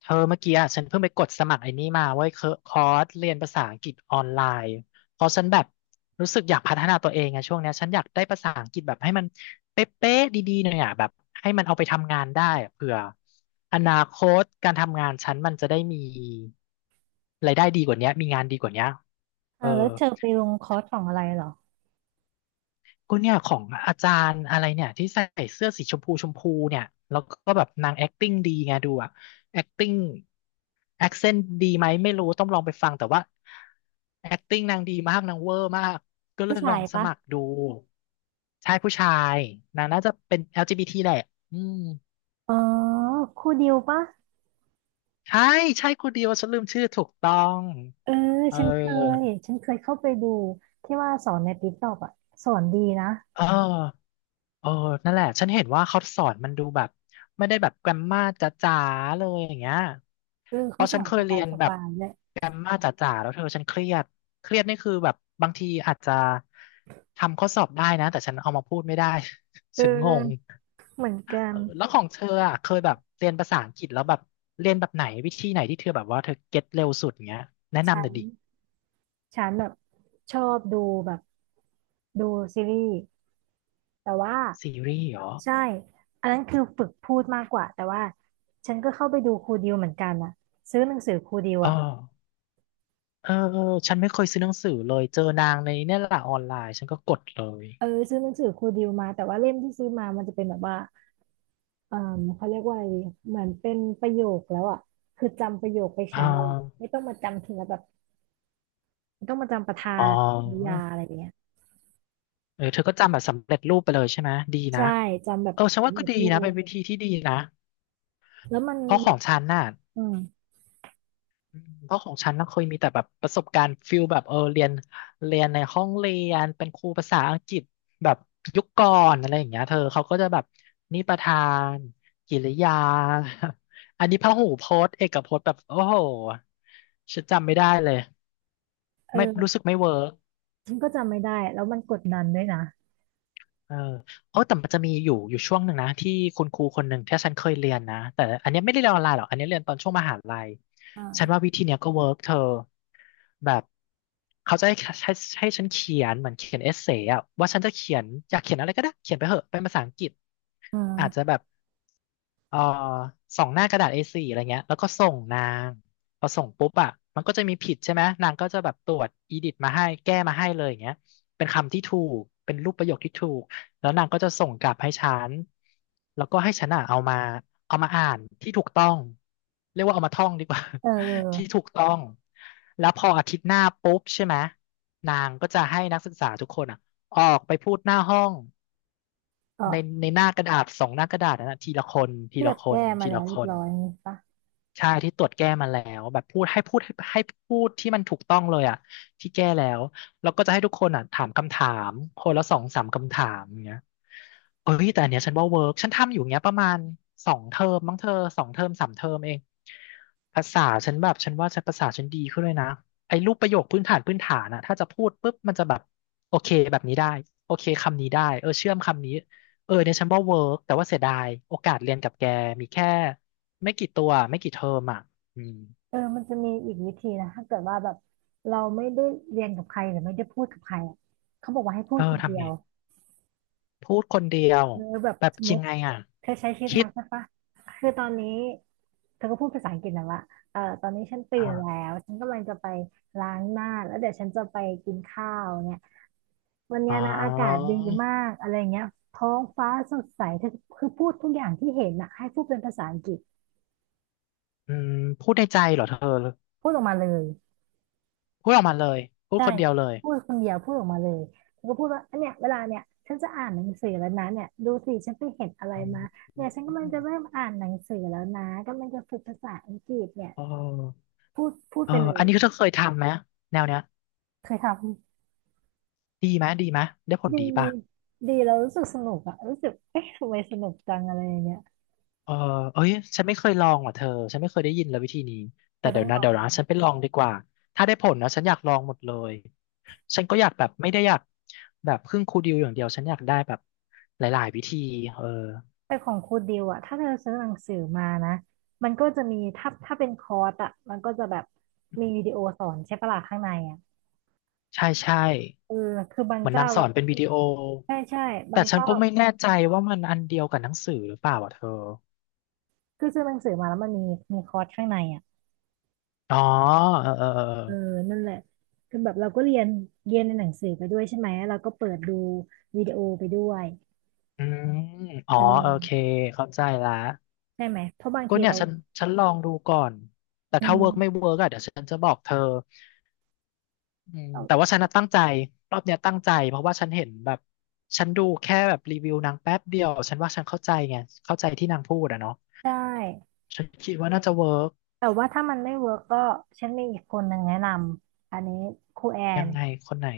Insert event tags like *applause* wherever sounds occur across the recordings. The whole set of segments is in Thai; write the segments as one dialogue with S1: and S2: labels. S1: เธอเมื่อกี้อ่ะฉันเพิ่งไปกดสมัครไอ้นี่มาเว้ยเคอคอร์สเรียนภาษาอังกฤษออนไลน์เพราะฉันแบบรู้สึกอยากพัฒนาตัวเองไงช่วงเนี้ยฉันอยากได้ภาษาอังกฤษแบบให้มันเป๊ะๆดีๆหน่อยอ่ะแบบให้มันเอาไปทำงานได้อะเผื่ออนาคตการทำงานฉันมันจะได้มีรายได้ดีกว่าเนี้ยมีงานดีกว่าเนี้ยเออ
S2: แล้วเธอไปลงคอร์สของอะไรเหรอ
S1: ก็เนี่ยของอาจารย์อะไรเนี่ยที่ใส่เสื้อสีชมพูชมพูเนี่ยแล้วก็แบบนาง acting ดีไงดูอะ acting accent ดีไหมไม่รู้ต้องลองไปฟังแต่ว่า acting นางดีมากนางเวอร์มากก็เล
S2: ผู้
S1: ยล
S2: ชา
S1: อ
S2: ย
S1: งส
S2: ปะ
S1: มัครดูชายผู้ชายนางน่าจะเป็น LGBT แหละอืม
S2: อ๋อครูดิวปะ
S1: ใช่ใช่คนเดียวฉันลืมชื่อถูกต้อง
S2: เออ
S1: เออ
S2: ฉันเคยฉันเคยเข้าไปดูที่ว่าสอนในติ๊กต็อกอ่ะสอนดีนะ
S1: เออเออนั่นแหละฉันเห็นว่าเขาสอนมันดูแบบไม่ได้แบบแกรมมาจ๋าๆเลยอย่างเงี้ย
S2: เออ
S1: เพ
S2: เขา
S1: ราะ
S2: ส
S1: ฉั
S2: อ
S1: น
S2: น
S1: เค
S2: ส
S1: ย
S2: บา
S1: เรี
S2: ย
S1: ยน
S2: ส
S1: แบบ
S2: บายเลย
S1: แกรมมาจ๋าๆแล้วเธอฉันเครียดเครียดนี่คือแบบบางทีอาจจะทำข้อสอบได้นะแต่ฉันเอามาพูดไม่ได้
S2: เอ
S1: *laughs* ฉันงง
S2: อเหมือนกั
S1: เอ
S2: น
S1: อแล้วของเธออ่ะเคยแบบเรียนภาษาอังกฤษแล้วแบบเรียนแบบไหนวิธีไหนที่เธอแบบว่าเธอเก็ตเร็วสุดเงี้ยแนะ
S2: ฉั
S1: นำหน่
S2: น
S1: อยดิ
S2: ฉันแบบชอบดูแบบดูซีรีส์แต่ว่า
S1: ซีรีส์เหรอ
S2: ใช่อันนั้นคือฝึกพูดมากกว่าแต่ว่าฉันก็เข้าไปดูครูดิวเหมือนกันอ่ะซื้อหนังสือครูดิว
S1: เออ
S2: อ่ะ
S1: เออเออฉันไม่เคยซื้อหนังสือเลยเจอนางในเนี่ยแหละออนไลน์ฉันก็กดเลย
S2: เออซื้อหนังสือครูดิวมาแต่ว่าเล่มที่ซื้อมามันจะเป็นแบบว่า เอ่อเขาเรียกว่าอะไรดีเหมือนเป็นประโยคแล้วอ่ะคือจำประโยคไป
S1: อ่า
S2: ใช้เลยอะไม่ต้องมาจำทีละแบบไม่ต้องมาจำประธา
S1: อ๋
S2: นกริยา
S1: อ
S2: อะไรอย่างเงี้ย
S1: เออเธอก็จำแบบสำเร็จรูปไปเลยใช่ไหมดี
S2: ใช่
S1: นะ
S2: จำแบบ
S1: เออฉัน
S2: สำ
S1: ว่าก็
S2: เร็จ
S1: ดี
S2: รู
S1: นะเป็
S2: ป
S1: นวิธีที่ดีนะ
S2: แล้วมัน
S1: เพราะข
S2: แบ
S1: อ
S2: บ
S1: งฉันน่ะ
S2: อืม
S1: อืมเพราะของฉันน่ะเคยมีแต่แบบประสบการณ์ฟิลแบบเออเรียนเรียนในห้องเรียนเป็นครูภาษาอังกฤษแบบยุคก่อนอะไรอย่างเงี้ยเธอเขาก็จะแบบนิประธานกิริยา *laughs* อันนี้พหูพจน์เอกพจน์แบบโอ้โหฉันจำไม่ได้เลยไม่รู้
S2: เออ
S1: สึกไม่เวิร์ก
S2: ฉันก็จำไม่ได้แล้วมันกดดันด้วยนะ
S1: เออโอ้แต่มันจะมีอยู่ช่วงหนึ่งนะที่คุณครูคนหนึ่งที่ฉันเคยเรียนนะแต่อันเนี้ยไม่ได้เรียนออนไลน์หรอกอันเนี้ยเรียนตอนช่วงมหาลัยฉัน
S2: อ่า
S1: ว่าวิธีเนี้ยก็เวิร์กเธอแบบเขาจะให้ให้ฉันเขียนเหมือนเขียนเอเซ่อะว่าฉันจะเขียนอยากเขียนอะไรก็ได้เขียนไปเหอะเป็นภาษาอังกฤษ
S2: อื
S1: อาจจะ
S2: ม
S1: แบบเอ่อสองหน้ากระดาษ A4 อโฟร์อะไรเงี้ยแล้วก็ส่งนางพอส่งปุ๊บอะมันก็จะมีผิดใช่ไหมนางก็จะแบบตรวจอีดิทมาให้แก้มาให้เลยอย่างเงี้ยเป็นคำที่ถูกเป็นรูปประโยคที่ถูก แล้วนางก็จะส่งกลับให้ฉันแล้วก็ให้ฉันอ่ะเอามาอ่านที่ถูกต้อง เรียกว่าเอามาท่องดีกว่า
S2: เออเอ
S1: *laughs* ที่
S2: อ
S1: ถูกต้อง แล้วพออาทิตย์หน้าปุ๊บใช่ไหมนางก็จะให้นักศึกษาทุกคนอ่ะออกไปพูดหน้าห้อง
S2: เอ
S1: ใน
S2: อ
S1: ในหน้ากระดาษสองหน้ากระดาษนนนะทีละคนที
S2: ที่แบ
S1: ละ
S2: บ
S1: ค
S2: แก้
S1: น
S2: มา
S1: ที
S2: แล้ว
S1: ละค
S2: เรียบ
S1: น
S2: ร้อยนี่ปะ
S1: ใช่ที่ตรวจแก้มาแล้วแบบพูดให้พูดให้ให้พูดที่มันถูกต้องเลยอ่ะที่แก้แล้วแล้วก็จะให้ทุกคนอ่ะถามคำถามคนละสองสามคำถามอย่างเงี้ยเอ้ยแต่อันเนี้ยฉันว่าเวิร์กฉันทำอยู่เงี้ยประมาณสองเทอมมั้งเธอสองเทอมสามเทอมเองภาษาฉันแบบฉันว่าฉันภาษาฉันดีขึ้นเลยนะไอ้รูปประโยคพื้นฐานพื้นฐานอ่ะถ้าจะพูดปุ๊บมันจะแบบโอเคแบบนี้ได้โอเคคำนี้ได้เออเชื่อมคำนี้เออเนี่ยฉันว่าเวิร์กแต่ว่าเสียดายโอกาสเรียนกับแกมีแค่ ไม่กี่ตัวไม่กี่เทอมอ่ะอืม
S2: เออมันจะมีอีกวิธีนะถ้าเกิดว่าแบบเราไม่ได้เรียนกับใครหรือไม่ได้พูดกับใครอะเขาบอกว่าให้พู
S1: เอ
S2: ด
S1: อ
S2: คนเดี
S1: ทำ
S2: ย
S1: ไง
S2: ว
S1: พูดคนเดียว
S2: เออแบบ
S1: แบบ
S2: สมม
S1: ยัง
S2: ติ
S1: ไงอ่ะ
S2: เธอใช้ชีวิต
S1: คิ
S2: มา
S1: ด
S2: ใช่ปะคือตอนนี้เธอก็พูดภาษาอังกฤษนะว่าเออตอนนี้ฉันตื่นแล้
S1: อ่า
S2: วฉันกำลังจะไปล้างหน้าแล้วเดี๋ยวฉันจะไปกินข้าวเนี่ยวันเนี้
S1: อ๋
S2: ย
S1: อ
S2: นะอากาศดีมากอะไรเงี้ยท้องฟ้าสดใสเธอคือพูดทุกอย่างที่เห็นนะให้พูดเป็นภาษาอังกฤษ
S1: อืมพูดในใจเหรอเธอ
S2: พูดออกมาเลย
S1: พูดออกมาเลยพูดคนเดียวเลย
S2: พูดคนเดียวพูดออกมาเลยเธอก็พูดว่าอันเนี้ยเวลาเนี่ยฉันจะอ่านหนังสือแล้วนะเนี่ยดูสิฉันไปเห็นอะไร
S1: อื
S2: มา
S1: ม
S2: เนี่ยฉันกำลังจะเริ่มอ่านหนังสือแล้วนะกำลังจะฝึกภาษาอังกฤษเนี่ย
S1: เออ
S2: พูดพูด
S1: เออ
S2: ไปเล
S1: อั
S2: ย
S1: นนี้เธอเคยทำไหมแนวเนี้ย
S2: เคยทำ
S1: ดีไหมดีไหมได้ผล
S2: ดี
S1: ดีป่ะ
S2: ดีเรารู้สึกสนุกอะรู้สึกเอ๊ะทำไมสนุกจังอะไรอย่างเงี้ย
S1: เออเอ้ยฉันไม่เคยลองว่ะเธอฉันไม่เคยได้ยินเลยวิธีนี้
S2: เธ
S1: แต่
S2: อต้
S1: เดี๋
S2: อ
S1: ย
S2: ง
S1: ว
S2: ล
S1: นะ
S2: อ
S1: เดี๋
S2: ง
S1: ยวนะฉันไปลองดีกว่าถ้าได้ผลนะฉันอยากลองหมดเลยฉันก็อยากแบบไม่ได้อยากแบบพึ่งครูดิวอย่างเดียว ฉันอยากได้แบบหลายๆวิธีเออ
S2: แต่ของครูดิวอะถ้าเธอซื้อหนังสือมานะมันก็จะมีถ้าเป็นคอร์สอะมันก็จะแบบมีวิดีโอสอนใช่ปะล่ะข้างในอะ
S1: ใช่ใช่
S2: เออคือบาง
S1: เหมือน
S2: เจ้า
S1: นางสอ
S2: เรา
S1: นเป็นวิดีโอ
S2: ใช่ใช่บา
S1: แต่
S2: ง
S1: ฉัน
S2: เจ้า
S1: ก็ไม่แน่ใจว่ามันอันเดียวกับหนังสือหรือเปล่าอ่ะเธอ
S2: คือซื้อหนังสือมาแล้วมันมีมีคอร์สข้างในอะ
S1: อ๋อเออเออเอ
S2: เออ
S1: อ
S2: นั่นแหละคือแบบเราก็เรียนเรียนในหนังสือไปด้วยใช่ไหมเราก็เปิดดูวิดีโอไปด้วย
S1: อืมอ๋อ
S2: เอ
S1: โอเค
S2: อ
S1: เข้าใจละ
S2: ใช่ไหมเพราะบาง
S1: ก็
S2: ที
S1: เนี่ย
S2: เรา
S1: ฉันลองดูก่อนแต่
S2: อื
S1: ถ้าเวิร์กไม่
S2: ม
S1: เวิร์กอ่ะเดี๋ยวฉันจะบอกเธอ อืม
S2: เรา
S1: แต่ว่าฉันน่ะตั้งใจรอบเนี้ยตั้งใจเพราะว่าฉันเห็นแบบฉันดูแค่แบบรีวิวนางแป๊บเดียวฉันว่าฉันเข้าใจไงเข้าใจที่นางพูดอะเนาะ
S2: ได้
S1: ฉันคิดว่าน่าจะเวิร์ก
S2: แต่ว่าถ้ามันไม่เวิร์กก็ฉันมีอีกคนหนึ่งแนะนำอันนี้ครูแอ
S1: ยั
S2: น
S1: งไงคนไหน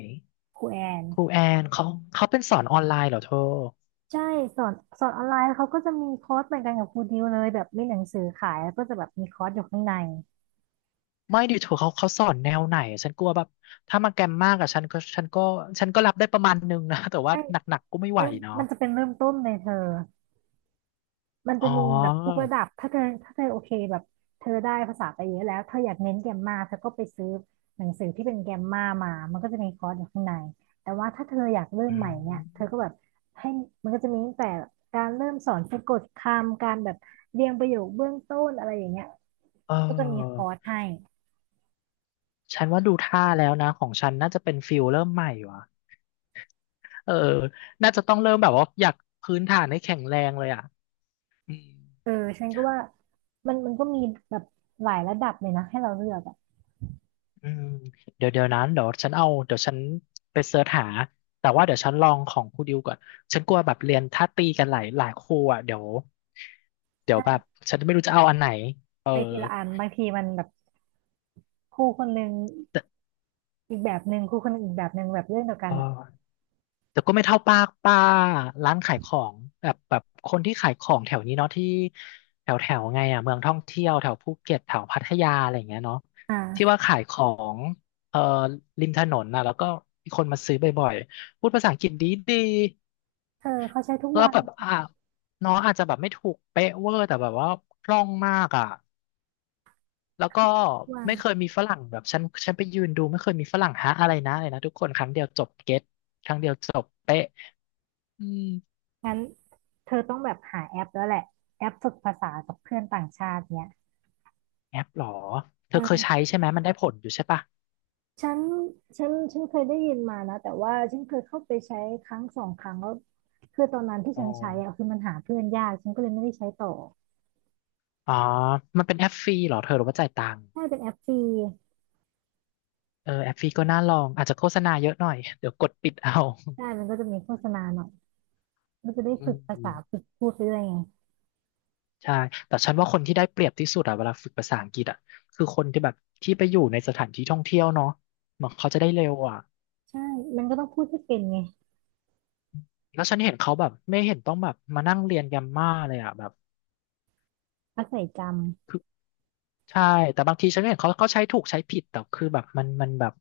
S2: ครูแอน
S1: ครูแอนเขาเป็นสอนออนไลน์เหรอเธอ
S2: ใช่สอนสอนออนไลน์เขาก็จะมีคอร์สเหมือนกันกับครูดิวเลยแบบมีหนังสือขายแล้วก็จะแบบมีคอร์สอยู่ข้างใน
S1: ไม่ดิเธอเขาสอนแนวไหนฉันกลัวแบบถ้ามาแกรมมากอะฉันก็รับได้ประมาณนึงนะ *laughs* แต่ว่า
S2: ไม่
S1: หนักๆก็ไม่ไหว
S2: มัน
S1: เนาะ
S2: มันจะเป็นเริ่มต้นเลยเธอ มันจะ
S1: อ๋
S2: มีแบบทุก
S1: อ
S2: ระดับ ถ้าเธอถ้าเธอโอเคแบบเธอได้ภาษาไปเยอะแล้วเธออยากเน้นแกรมมาเธอก็ไปซื้อหนังสือที่เป็นแกรมมามามันก็จะมีคอร์สอยู่ข้างในแต่ว่าถ้าเธออยากเริ่ม
S1: อื
S2: ใหม่เนี่ยเธอ
S1: ม
S2: ก็แบบให้มันก็จะมีตั้งแต่การเริ่มสอนสะกดคำการแบบเรียงประโยคเบื้องต้นอะไรอย่างเงี้ย
S1: เอ
S2: ก็จะมีคอร์ส
S1: อ
S2: ให้
S1: ฉันว่าดูท่าแล้วนะของฉันน่าจะเป็นฟิลเริ่มใหม่วะ เออน่าจะต้องเริ่มแบบว่าอยากพื้นฐานให้แข็งแรงเลยอ่ะอืม
S2: เออฉันก็ว่ามันมันก็มีแบบหลายระดับเลยนะให้เราเลือกอะ
S1: อืมเดี๋ยวเดี๋ยวนั้นเดี๋ยวฉันเอาเดี๋ยวฉันไปเสิร์ชหา แต่ว่าเดี๋ยวฉันลองของครูดิวก่อน ฉันกลัวแบบเรียนถ้าตีกันหลายหลายครูอ่ะเดี๋ยวเดี๋ยว
S2: ใช่
S1: แบบฉันไม่รู้จะเอาอันไหนเออ
S2: ไปทีละอันบางทีมันแบบครูคนหนึ่ง
S1: แต่
S2: อีกแบบหนึ่งครูคนหนึ่งอีกแบบหนึ่งแบบเรื่องเดียวกั
S1: เอ
S2: น
S1: อ
S2: อะ
S1: แต่ก็ไม่เท่าป้าร้านขายของแบบคนที่ขายของแถวนี้เนาะที่แถวแถวไงอ่ะเมืองท่องเที่ยวแถวภูเก็ตแถวพัทยาอะไรอย่างเงี้ยเนาะที่ว่า
S2: อ่า
S1: ขายของเอ่อริมถนนนะแล้วก็มีคนมาซื้อบ่อยๆพูดภาษาอังกฤษดีดี
S2: เธอเขาใช้ทุก
S1: ก็
S2: วัน
S1: แบบอ่ะน้องอาจจะแบบไม่ถูกเป๊ะเวอร์แต่แบบว่าคล่องมากอ่ะแล้วก็
S2: ทุกวัน
S1: ไม่เคยมีฝรั่งแบบฉันไปยืนดูไม่เคยมีฝรั่งฮะอะไรนะอะไรนะทุกคนครั้งเดียวจบเก็ตครั้งเดียวจบเป๊ะอืม
S2: งั้นเธอต้องแบบหาแอปแล้วแหละแอปฝึกภาษากับเพื่อนต่างชาติเนี่ย
S1: แอปเหรอ เธอเคยใช้
S2: เออ
S1: ใช่ไหมมันได้ผลอยู่ใช่ปะ
S2: ฉันฉันเคยได้ยินมานะแต่ว่าฉันเคยเข้าไปใช้ครั้งสองครั้งแล้วคือตอนนั้นที่
S1: อ๋อ
S2: ฉันใช้อะคือมันหาเพื่อนยากฉันก็เลยไม่ได้ใช้ต่อ
S1: อ๋อมันเป็นแอปฟรีเหรอเธอหรือว่าจ่ายตังค์
S2: ถ้าเป็นแอปฟรี
S1: เออแอปฟรีก็น่าลองอาจจะโฆษณาเยอะหน่อย *laughs* เดี๋ยวกดปิดเอา
S2: ได้มันก็จะมีโฆษณาหน่อยมันจะได้
S1: อื
S2: ฝึกภาษา
S1: ม
S2: ฝึกพูดไปด้วยไง
S1: ใช่แต่ฉันว่าคนที่ได้เปรียบที่สุดอะเวลาฝึกภาษาอังกฤษอะคือคนที่แบบที่ไปอยู่ในสถานที่ท่องเที่ยวเนาะเหมือนเขาจะได้เร็วอะ
S2: ใช่มันก็ต้องพูดให้เป็นไง
S1: แล้วฉันเห็นเขาแบบไม่เห็นต้องแบบมานั่งเรียนแกรมม่าเลยอะแบบ
S2: อาศัยจำ
S1: คือ ใช่แต่บางทีฉันก็เห็นเขาใช้ถูกใช้ผิดแต่คือแบบ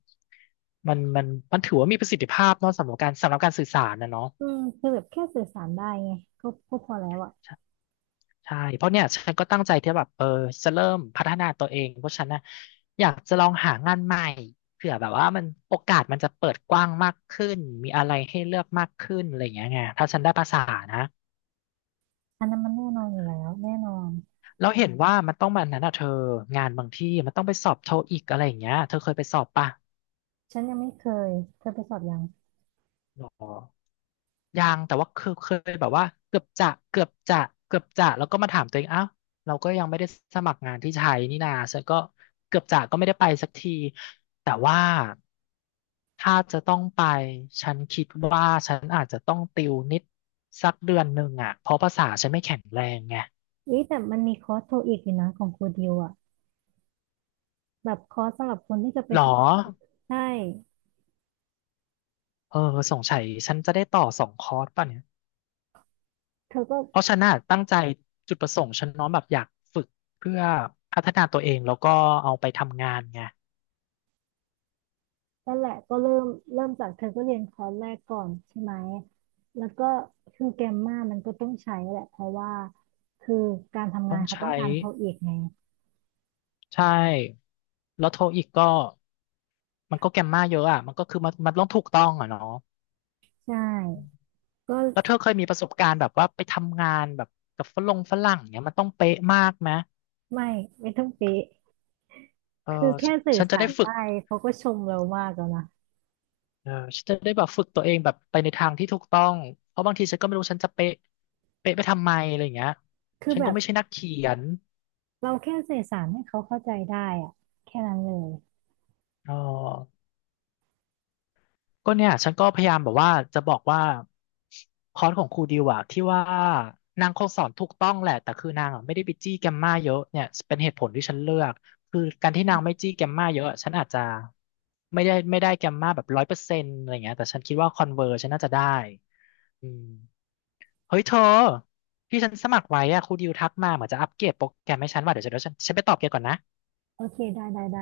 S1: มันมันมันถือว่ามีประสิทธิภาพเนาะสำหรับการสื่อสารนะเนาะ
S2: อืมคือแบบแค่สื่อสารได้ไงก็ก็พอแล้วอะ
S1: ใช่ใช่เพราะเนี่ยฉันก็ตั้งใจที่แบบเออจะเริ่มพัฒนาตัวเองเพราะฉันนะอยากจะลองหางานใหม่เผื่อแบบว่ามันโอกาสมันจะเปิดกว้างมากขึ้นมีอะไรให้เลือกมากขึ้นอะไรอย่างเงี้ยไงถ้าฉันได้ภาษานะ
S2: อันนั้นมันแน่นอนอยู่แล้วแน่นอน
S1: แล้วเห็นว่ามันต้องมันนั้นอ่ะเธองานบางที่มันต้องไปสอบโทอีกอะไรอย่างเงี้ยเธอเคยไปสอบป่ะ
S2: ฉันยังไม่เคยเคยไปสอบยัง
S1: หรอ ยังแต่ว่าเคยแบบว่าเกือบจะเกือบจะเกือบจะแล้วก็มาถามตัวเองอ้าวเราก็ยังไม่ได้สมัครงานที่ไทยนี่นาฉันก็เกือบจะก็ไม่ได้ไปสักทีแต่ว่าถ้าจะต้องไปฉันคิดว่าฉันอาจจะต้องติวนิดสักเดือนหนึ่งอ่ะเพราะภาษาฉันไม่แข็งแรงไง
S2: อุ้ยแต่มันมีคอร์สโทอีกอยู่นะของครูดิวอะแบบคอร์สสำหรับคนที่จะไป
S1: หรอ
S2: สอบใช่
S1: เออสงสัยฉันจะได้ต่อสองคอร์สป่ะเนี่ย
S2: เธอก็
S1: เพราะฉันน่ะตั้งใจจุดประสงค์ฉันเน้อมแบบอยากฝึกเพื่อพัฒนาตัวเองแล้วก็เอาไปทำงานไง
S2: นั่นแหละก็เริ่มจากเธอก็เรียนคอร์สแรกก่อนใช่ไหมแล้วก็คือแกมมามันก็ต้องใช้แหละเพราะว่าคือการทำ
S1: ต้
S2: งา
S1: อ
S2: น
S1: ง
S2: เขาต้
S1: ใช้
S2: องการโทอีกไง
S1: ใช่แล้วโทอีกก็มันก็แกมมาเยอะอ่ะมันก็คือมันต้องถูกต้องอ่ะเนาะ
S2: ใช
S1: อืม
S2: ่ก็
S1: แล้วเธอเคยมีประสบการณ์แบบว่าไปทำงานแบบกับฝรั่งเนี่ยมันต้องเป๊ะมากไหม
S2: ไม่ไม่ต้องเป๊ะ
S1: เออ
S2: คือ
S1: ฉ
S2: แค่
S1: น
S2: สื่อ
S1: ฉันจะ
S2: สา
S1: ได้
S2: ร
S1: ฝึ
S2: ได้
S1: ก
S2: เขาก็ชมเรามากแล้วนะ
S1: เออฉันจะได้แบบฝึกตัวเองแบบไปในทางที่ถูกต้องเพราะบางทีฉันก็ไม่รู้ฉันจะเป๊ะเป๊ะไปทำไมอะไรอย่างเงี้ย
S2: คือ
S1: ฉัน
S2: แบ
S1: ก็
S2: บ
S1: ไม่ใช่นักเขียน
S2: เราแค่สื่อสารให้เขาเข้าใจได้อะแค่นั้นเลย
S1: อ๋อ ก็เนี่ยฉันก็พยายามแบบว่าจะบอกว่าคอร์สของครูดิวอะที่ว่านางคงสอนถูกต้องแหละแต่คือนางอะไม่ได้ไปจี้แกมมาเยอะเนี่ยเป็นเหตุผลที่ฉันเลือกคือการที่นางไม่จี้แกมมาเยอะฉันอาจจะไม่ได้แกมมาแบบ100%อะไรเงี้ยแต่ฉันคิดว่าคอนเวอร์ฉันน่าจะได้อืมเฮ้ยเธอที่ฉันสมัครไว้อะครูดิวทักมาเหมือนจะอัปเกรดโปรแกรมให้ฉันว่าเดี๋ยวฉันไปตอบแกก่อนนะ
S2: โอเคได้ได้ได้